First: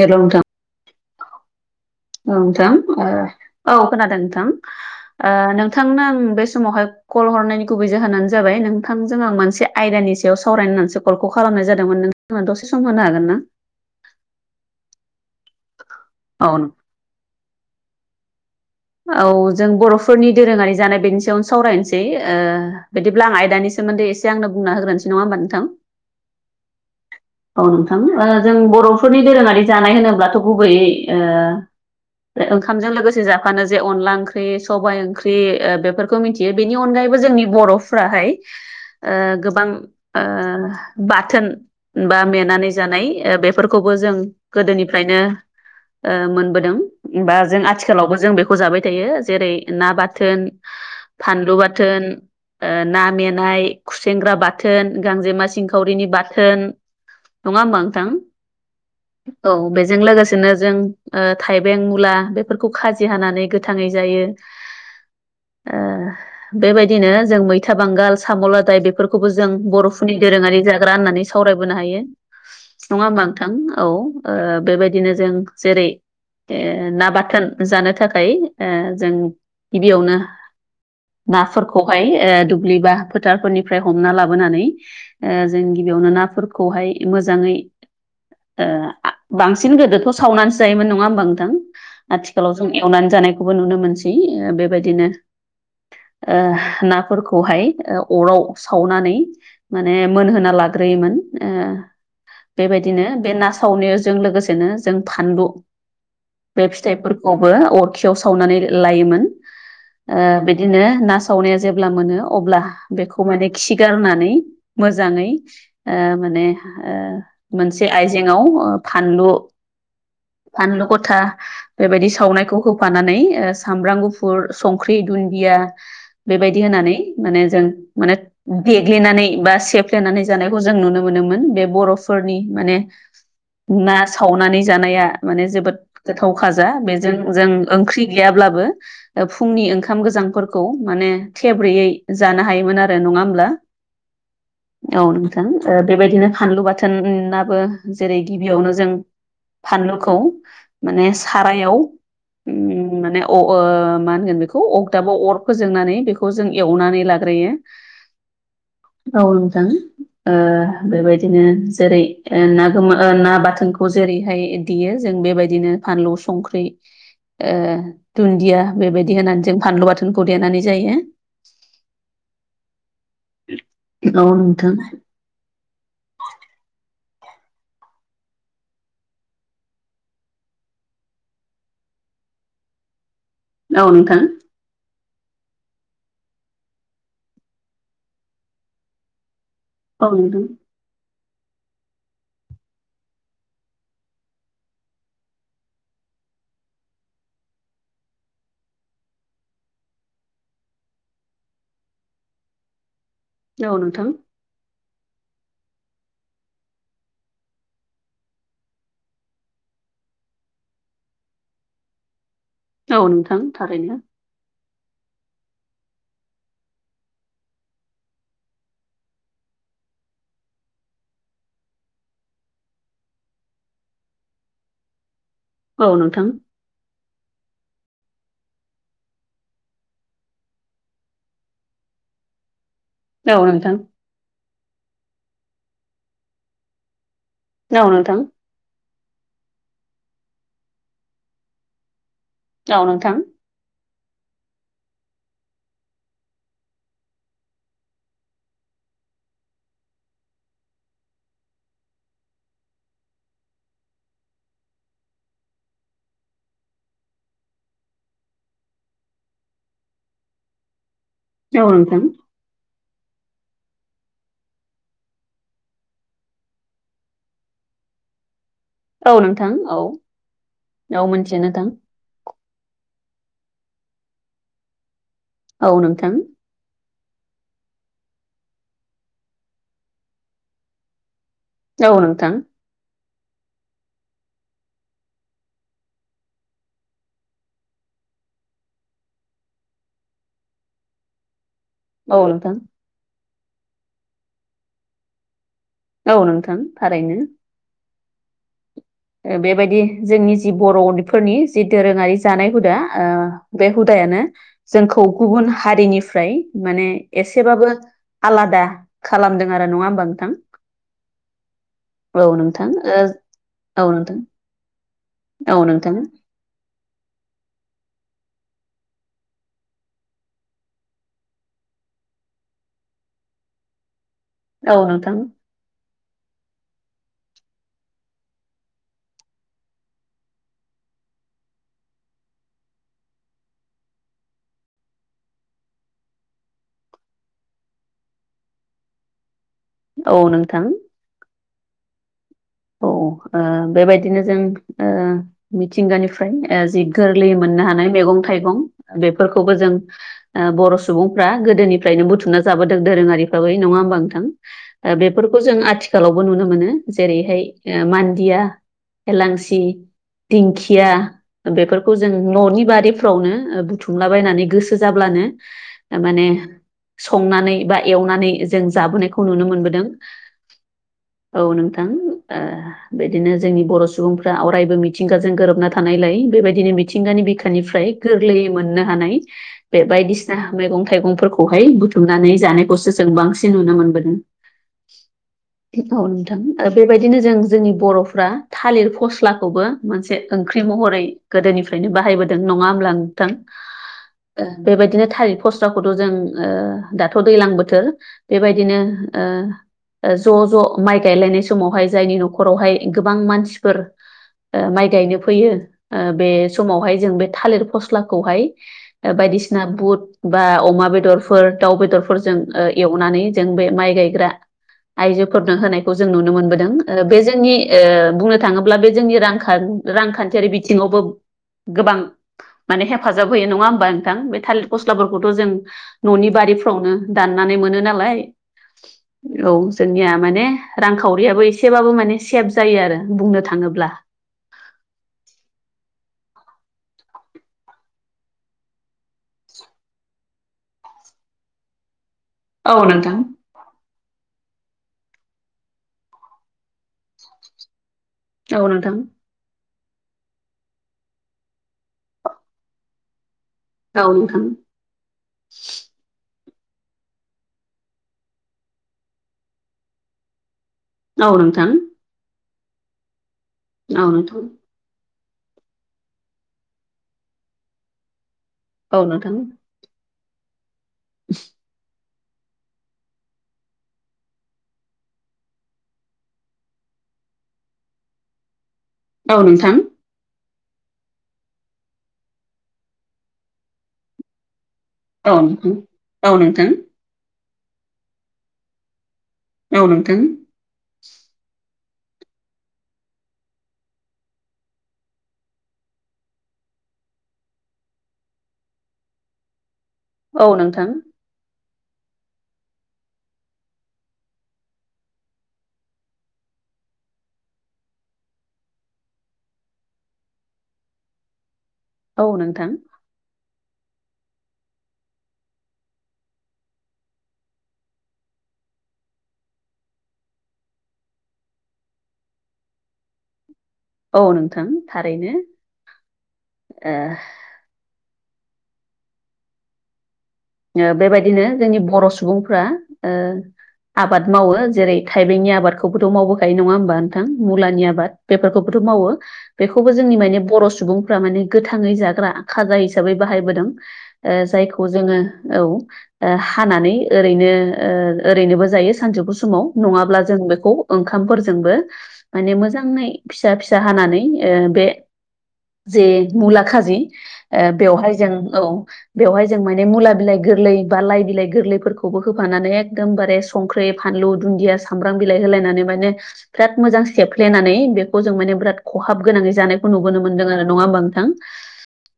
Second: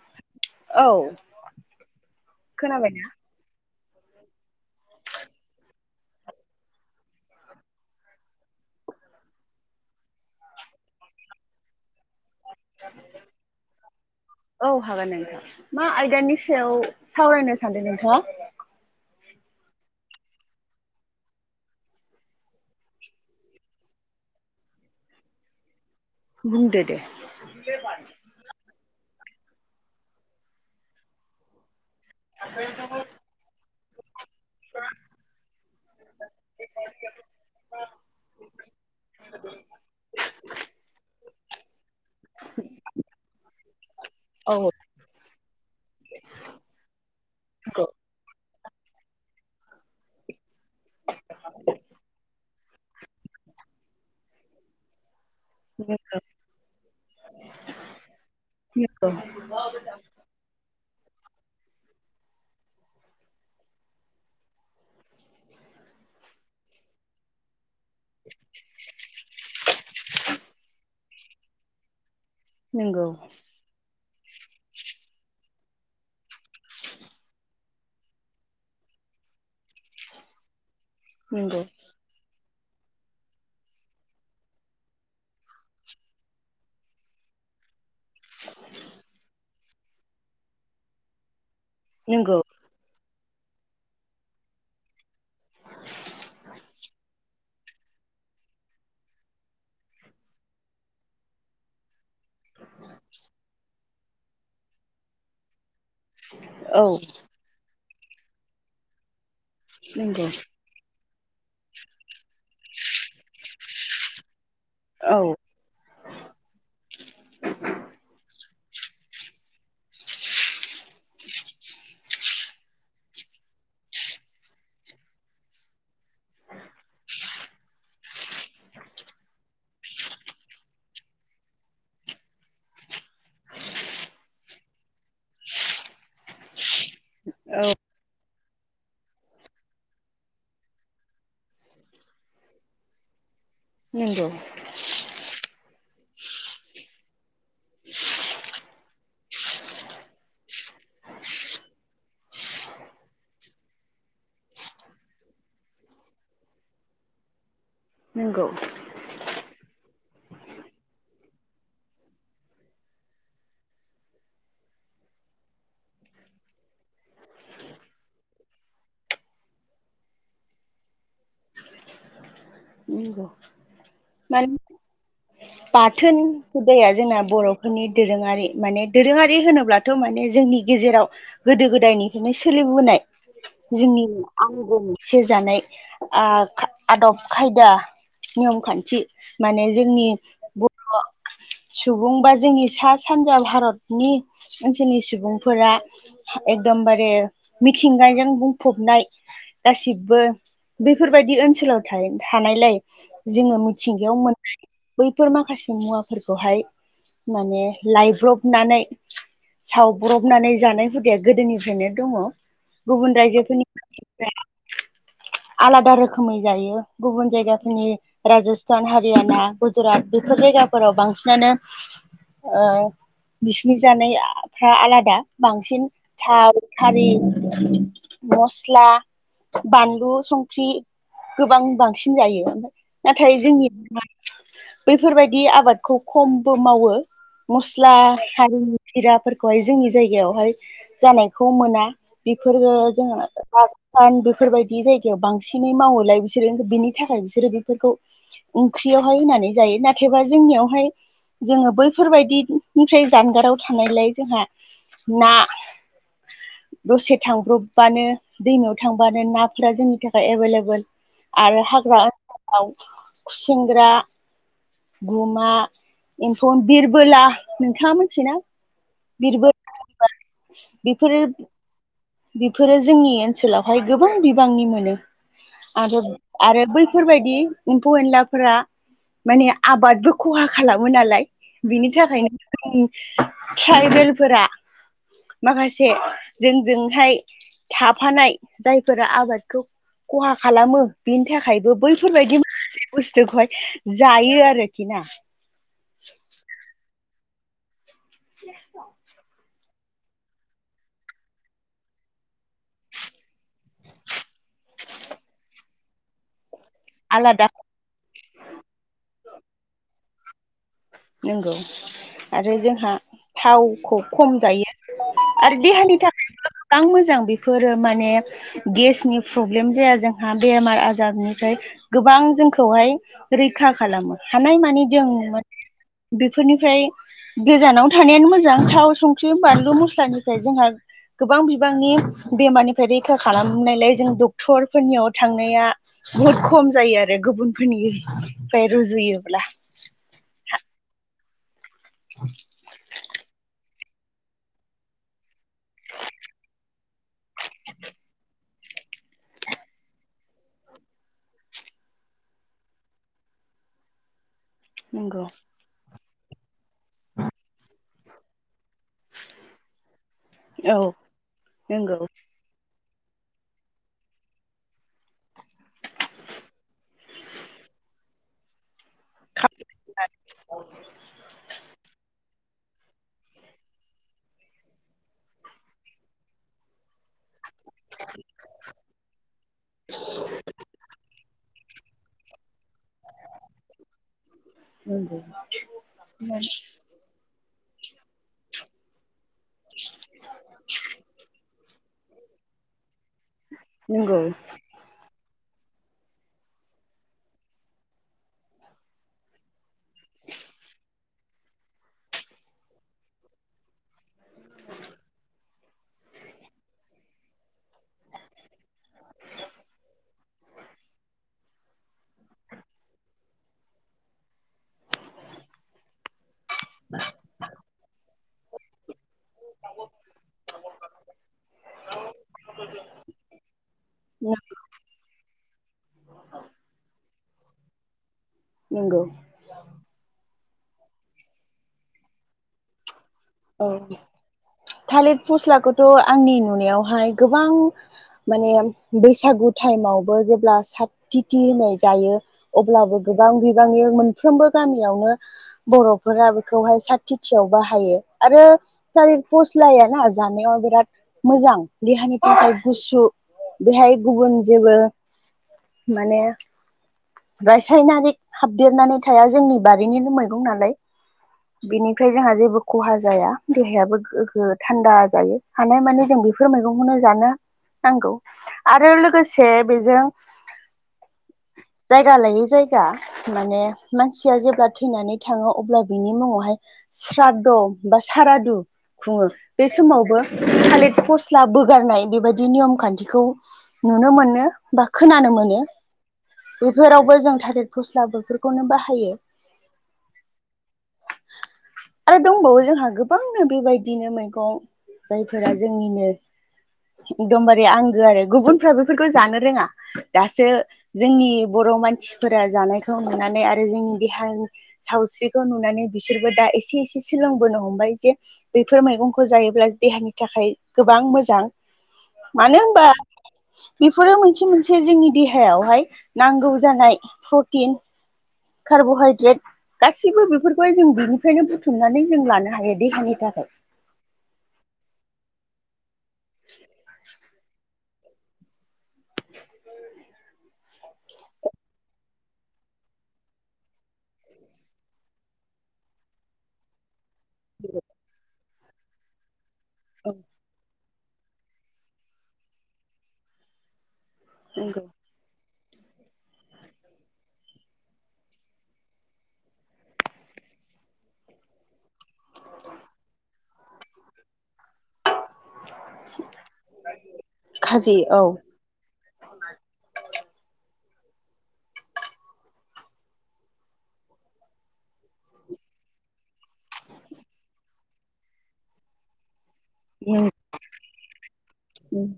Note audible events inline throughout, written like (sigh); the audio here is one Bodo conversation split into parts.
हेलौ नोंथां औ औ नोंथां खोनाबायना औ खोनादों नोंथां ओ नोंथांनो आं बे समावहाय कल हरनायनि गुबै जाहोनानो जाबाय नोंथांजों आं मोनसे आयदानि सायाव सावराय होननानैसो कलखौ खालामनाय जादोंमोन नोंथांमोना दसे सम होनो हागोनना? औ हागोन नोंथां मा आयदानि औ नों सायाव सावरायनो सानदों नोंथां? औ जों बर'फोरनि दोरोङारि जानाय बेनि सायावनो सावरायनोसै ओ बिदिब्ला आं आयदानि सायाव सोमोन्दै एसे आंनो बुंना होग्रोनोसै नङा ओमबा नोंथां। बुंदो दे। अ नोंथां जों बर'फोरनि दोरोङारि जानाय होनोब्लाथ' गुबैयै ओ ओंखामजों लोगोसे जाफानो जे अन ख्रि सबाइ ओंख्रि ओ बेफोरखौ मिथियो बेनि अनगायैबो जोंनि बर'फ्राहाय ओ गोबां ओ बाथोन बा मेनानै जानाय ओ बेफोरखौबो जों औ गोदोनि बायदि फ्रायनो ओ मोनबोदों बा जों नंगौ आथिखालावबो जों बेखौ जाबाय थायो जेरै ना बाथोन फानलु बाथोन ओ ना मेनाय खुसेेंग्रा बाथोन गांजेमा सिंखावरिनि बाथोन नङा ओमबा नोंथां नंगौ औ बेजों लोगो नो जों ओ थाइबें मुला बेफोरखौ खाजि हानानै गोथाङै जायो। ओ बेबायदिनो जों मैथा बांगाल साम' लादाय बेफोरखौबो जों बर'फोरनि दोरोङारि जाग्रा होननानै सावरायबोनो हायो नङा नंगौ होमबा नोंथां औ। बेबायदिनो जों जेरै ना बा जानो थाखाय जों गिबियावनो नंगौ नाफोरखौ दुब्लिबा फोथारफोरनिफ्राय हमना लाबोनानै जों गिबियावनो नाफोरखौहाय मोजाङै। ओ बांसिन गोदोथ' सावनानैसो जायोमोन नङा होमबा नोंथां नंगौ। आथिखालाव जों एवनानै जानायखौबो नुनो मोनसै बेबादिनो नाफोरखौहाय अराव सावनानै माने मोनहोना लाग्रोयोमोन ओ। बेबायदिनो बे ना सावनायजों लोगोसेनो जों फानलु बे औ फिथाइफोरखौबो अरखियाव सावनानै लायोमोन ओ नंगौ बि बिदिनो ना सावनाया जेब्ला मोनो अब्ला बेखौ माने खि गारनानै औ मोजाङै ओ माने ओ मोनसे आइजेंआव फानलु फानलु' गथा बेबायदि सावनायखौ होफानानै ओ सामब्राम गुफुर संख्रि, दुन्दिया बेबादि होनानै माने जों माने देग्लिनानै बा सेफ्लेनानै जानायखौ जों नुनो मोनोमोन बे बर'फोरनि माने ना सावनानै जानाया माने जोबोद गोथाव खाजा बेजों जों औ ओंख्रि गैयाब्लाबो फुंनि ओंखाम गोजांफोरखौ माने थेब्रैयै जानो हायोमोन आरो नङा होमब्ला? नंगौ। औ नोंथां बेबायदिनो फानलु बाथोनाबो जेरै गिबियावनो जों फानलुखौ माने सारायाव माने अ मा होनगोन बेखौ अगदाबाव अर फोजोंनानै बेखौ खौ जों एवनानै लाग्रोयो। नंगौ। औ नोंथां। बेबायदिनो जेरै ना गो ना बाथोनखौ जेरैहाय देयो जों बेबायदिनो फानलु, संख्रि दुन्दिया बेबायदि होनानै जों फानलु बाथोनखौ देनानै जायो। नंगौ औ माने नोंथां बाथोन हुदाया जोंना बर'फोरनि दोरोङारि माने दोरोङारि होनोब्ला दाथ' माने जोंनि गेजेराव गोदो गोदायनिफ्रायनो सोलिबोनाय औ जोंनि नोंथां आंजोंसे (unintelligible) जानाय आदब खायदा नियम खान्थि माने औ जोंनि नोंथां बर' सुबुं बा जोंनि सा सानजा भारतनि ओनसोलनि सुबुंफोरा एकदमबारे मिथिंगाजों बुंफबनाय गासिबो बेफोरबायदि ओनसोलाव थानायलाय जोङो औ नोंथां मिथिंगायाव मोन बैफोर माखासे मुवाफोरखौहाय माने लायब्रबनानै सावब्रबनानै जानाय हुदाया गोदोनिफ्रायनो दङ औ गुबुन नोंथां थारैनो रायजोफोरनि आलादा रोखोमै जायो गुबुन जायगा नि राजस्थान हारियाना गुजरात बेफोर जायगाफोराव बांसिनानो बिसनि जानायफ्रा आलादा बांसिन औ नोंथां थाव थारि मस्ला बानलु संख्रि गोबां बांसिन जायो नाथाय औ जोंनि नोंथां बैफोरबायदि आबादखौ खमबो मावो औ मस्ला नोंथां हारिनि जिराफोरखौहाय जोंनि जायगायावहाय जानायखौ मोना बेफोरो औ नोंथां जोङो फान बेफोरबायदि जायगायाव बांसिनै मावोलाय बिसोरो बेनि थाखाय बिसोरो बेफोरखौ ओंख्रियावहाय होननानै जायो नाथायबा जोंनियावहाय जोङो बैफोरबायदिनिफ्राय जानगाराव थानायलाय जोंहा ना दसे थांब्र'बबानो दैमायाव थांबानो नाफोरा जोंनि थाखाय एभेलेबल आरो औ नोंथां हाग्रा याव खुसेंग्रा गुमा एमफौ बिरबोला नोंथाङा मिथियो ना औ नोंथां औ औ मोनथियो नोंथां बिफोरो जोंनि ओनसोलावहाय गोबां बिबांनि मोनो औ आरो नोंथां आरो बैफोरबायदि एमफौ एनलाफोरा माने आबादबो खहा खालामो नालाय बिनि औ नोंथां थाखायनो ट्राइबेलफोरा माखासे जोंजों थाफानाय जायफोरा आबादखौ खहा खालामो बिनि थाखायबो औ बैफोरबायदि नोंथां माखासे बुस्थुखौहाय जायो आरोखि ना औ नोंथां थारैनो (unintelligible) बेबायदि जोंनि जि बर'फोरनि जि दोरोङारि जानाय हुदा ओ बे हुदायानो जोंखौ गुबुन हारिनिफ्राय माने आलादा एसेबाबो आलादा खालामदों आरो नङा होमबा नोंथां नंगौ आरो जोंहा औ नोंथां ओ औ थावखौ नोंथां खम जायो आरो औ नोंथां देहानि थाखाय गोबां मोजां बेफोरो माने गेसनि प्रब्लेम जाया जोंहा बेमार आजारनिफ्राय गोबां जोंखौहाय रैखा खालामो औ हानायमानि जों नोंथां बेफोरनिफ्राय गोजानावनो थानायानो मोजां थाव संख्रि बानलु मस्ला साननिफ्राय जोंहा गोबां बिबांनि बेमारनिफ्राय रैखा खालामनायलाय जों डक्टरफोरनियाव थांनाया बुहुद खम जायो आरो गुबुनफोरनिफ्राय रुजुयोब्ला औ नोंथां (inaudible) औ बेबायदिनो जों मिथिंगानिफ्राय ओ जि गोरलै मोननो हानाय मैगं थाइगं बेफोरखौबो जों ओ बर' सुबुंफ्रा गोदोनिफ्रायनो बुथुमना जाबोदों दोरोङारि फाबै नङा होमबा नोंथां नंगौ बेफोरखौ जों आथिखालावबो नुनो मोनो जेरैहाय ओ मान्दिया एलांसि औ दिंखिया बेफोरखौ नंगौ जों न'नि बारिफ्रावनो बुथुमलाबायायनानै गोसो जाब्लानो थारमाने संनानै बा एवनानै जों जाबोनायखौ नुनो मोनबोदों औ नोंथां। बिदिनो जोंनि बर' सुबुंफ्रा अरायबो मिथिंगाजों गोरोबना थानायलाय बेबायदिनो मि थिंगानि बिखानिफ्राय गोरलैयै मोननो हानाय बे बायदिसिना मैगं थाइगंफोरखौहाय बुथुमनानै जानायखौसो जों बांसिन नुनो मोनबोदों। औ नोंथां (unintelligible) बेबायदिनो जों जोंनि बर'फ्रा थालिर फस्लाखौबो मोनसे ओंख्रि महरै गोदोनिफ्रा यनो बाहायबोदों नङा होमब्ला नोंथां? नंगौ बेबायदिनो थारिख फस्लाखौथ' जों दाथ' दैज्लां बोथोर बेबायदिनो ओ ज' ज' माइ गायलायनाय सम समावहाय जायनि न'खरावहाय गोबां मानसिफोर ओ माइ गायनो फैयो। ओ बे समावहाय जों बे थालिर फस्लाखौहाय ओ बायदिसिना बुट बा अमा बेदरफोर दाउ बेदरफोरजों एवनानै जों बे माइ गायग्रा आइजोफोरनो होनायखौ जों नुनो मोनबोदों बे जोंनि ओ बुंनो थाङोब्ला बे जोंनि रां रांखान्थियारि बिथिङावबो गोबां माने हेफाजाब होयो नङा होमबा नोंथां बे थालिर फस्लाफोरखौथ' जों न'नि बारिफ्रावनो दा नानै मोनो नालाय। नंगौ औ जोंनिया माने रांखावरियाबो एसेबाबो माने सेब जायो आरो बुंनो औ थाङोब्ला थालिर फस्लाखौथ' आंनि नुनायावहाय गोबां माने बैसागु टाइमावबो जेब्ला साथिथि होननाय जायो औ अब्लाबो नोंथां गोबां बि बांनि मोनफ्रोमबो गामियावनो बर'फोरा बेखौहाय साथिथियाव बाहायो। आरो औ नोंथां थालिर फस्लायाना जानायाव बिराद मोजां देहानि थाखाय गुसु। बेहाय औ गुबुन नोंथां जेबो माने रासायनारिक हाबदेरनानै थाया जोंनि बारिनिनो मैगं नालाय। औ नोंथां बेनिखाय जोंहा जेबो खहा जाया देहायाबो औ नोंथां गोगगो थानदा जायो हानाय मानि जों बेफोर मैगंखौनो जानो नांगौ। आरो औ नोंथां लोगोसे बेजों (inaudible) जायगा लायै जायगा माने मानसिया जेब्ला थैनानै थाङो अब्ला बिनि मुङावहाय स्राद बा सारादु खुङो औ बे नोंथां समावबो थालिर फस्ला बोगारनाय बेबायदि नियम खान्थिखौ नुनो मोनो। बा खोनानो औ मोनो नोंथां बेफोरावबो जों थालिर फस्ला बेफोरखौनो बाहायो। औ नोंथां आरो दंबावो जोंहा गोबांनो बेबायदिनो मैगं जायफोरा जोंनिनो एकदमबारे आंगो आरो गुबुनफ्रा बेफोरखौ जानो रोङा दासो औ नोंथां जोंनि बर' मानसिफोरा जानायखौ नुनानै आरो जोंनि देहानि सावस्रिखौ नुनानै बिसोरबो दा एसे एसे सोलोंबोनो हमबाय जे बेफोर मैगंखौ जायोब्ला देहानि थाखाय गोबां मोजां औ मानो नोंथां होनबा बेफोरो मोनसे मोनसे जोंनि देहायावहाय नांगौ जानाय प्रटिन कार्ब'हाइद्रेद गाैबो बेफोरखौहाय जों बिनिफ्रायनो बुथुमनानै जों लानो हायो देहानि थाखाय। औ नोंथां थारैनो। (inaudible) ओ बेबायदिनो जोंनि बर' सुबुंफ्रा ओ आबाद मावो जेरै थाइबेंनि आबादखौबोथ' मावबोखायो नङा होमबा नों थां मुलानि आबाद बेफोरखौबोथ' मावो बेखौबो जोंनि औ माने बर' सुबुं फ्रा माने गोथाङै जाग्रा खाजा हिसाबै बाहायबोदों ओ जायखौ नंगौ जोङो औ ओ हानानै ओरैनो ओ ओरैनोबो जायो सानजौफु समाव नङाब्ला जों बेखौ ओंखामफोरजोंबो माने मोजाङै फिसा फिसा हानानै ओ बे जे मुला खाजि ओ बेवहाय जों औ बेवहाय जों माने मुला बिलाइ गोरलै बा लाइ बिलाइ गोरलै फोरखौबो होफानानै एकदम बारे संख्रि, फानलु, दुनदिया सामब्रां बिलाइ होलायनानै माने बिराद मोजां सेफ्लेनानै बेखौ जों माने बिराद ख'हाब गोनाङै जानाय खौ नुबोनो मोनदों आरो नङा होमबा नोंथां? ओम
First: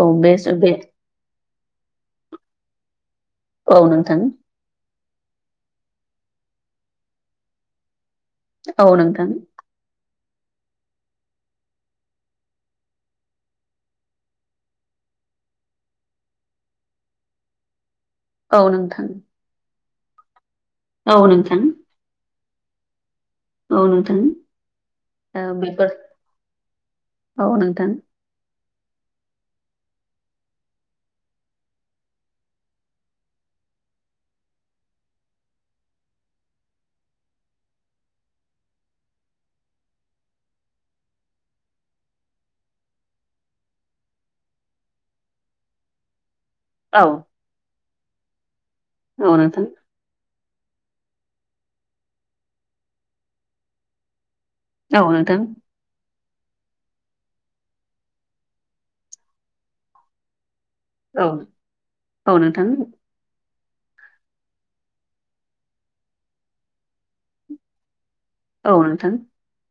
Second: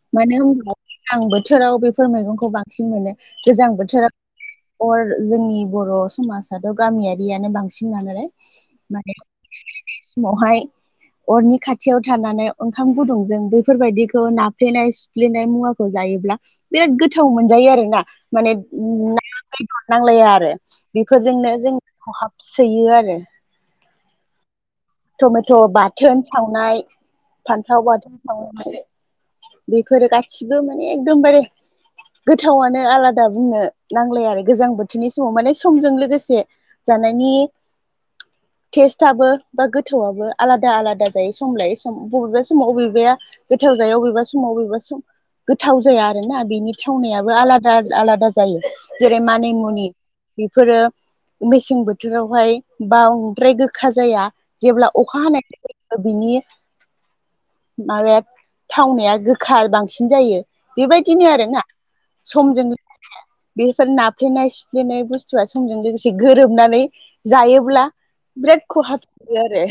औ बे मानो बे होनबा गोजां बोथोराव बेफोर मैगंखौ बांसिन मोनो गोजां औ बोथोर नोंथां अर जोंनि बर' समाजाथ' गामियारियानो बांसिन नालाय औ माने नोंथां समावहाय अरनि खाथियाव थानानै ओंखाम गुदुंजों बै फोरबायदिखौ नाफ्लेनाय सिफ्लेनाय मुवाखौ जायोब्ला बिराद गोथाव मोनजायो आरोना माने औ नोंथां ना बेदर नांलाया आरो औ बेफोरजोंनो नोंथां जों ख'हाबसोयो आरो औ नोंथां ओ थमेथ' बेफोर बाथोन सावनाय, औ फान्थाव नोंथां बाथोन सावनाय बेफोरो गासिबो माने एकदमबारे गोथावानो आलादा बुंनो नांलाया आरो गोजां बोथोरनि समाव माने समजों लोगोसे जानायनि थेस्टाबो बा गोथौआबो आलादा आलादा जायो सम लायै सम बबेबा समाव बबेबाया गोथाव जायो बबेबा समाव बबेबा सम गोथाव जाया आरोना बेनि औ थावनायाबो आलादा आलादा जायो जेरै औ नोंथां मानिमुनि बेफोरो मेसें बोथोरावहाय बांद्राय गोखा जाया जेब्ला औ अखा नोंथां हानाय (unintelligible) बिनि माबाया थावनाया गोखा बांसिन जायो बेबायदिनो औ आरोना औ समजों नोंथां बेफोर नाफ्लेनाय सिफ्लेनाय बुस्थुआ समजों लोगोसे गोरोबनानै जायोब्ला बिराद औ खहाब नोंथां आरो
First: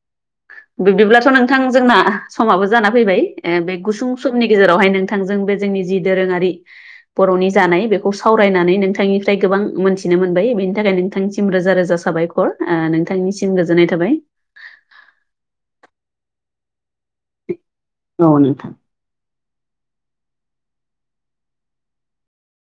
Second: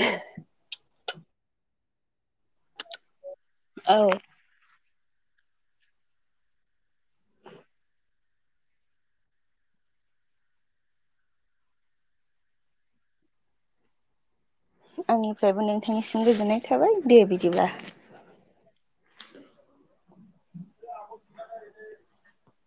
बिब्दिब्लाथ' नोंथां जोंना समाबो जाना फैबाय ओ बे औ गुसुं समनि गेजेरावहाय नोंथांजों बे जोंनि जि दोरोङारि बर'नि जानाय बेखौ सावरायनानै नोंथांनिफ्राय गोबां मोनथिनो मोनबाय बेनि थाखाय नोंथांनिसिम रोजा रोजा साबाय (unintelligible) ओ नोंथांनिसिम गोजोननाय थाबाय आंनिफ्रायबो नोंथांनिसिम गोजोननाय थाबाय दे बिदिब्ला नंगौ नोंथां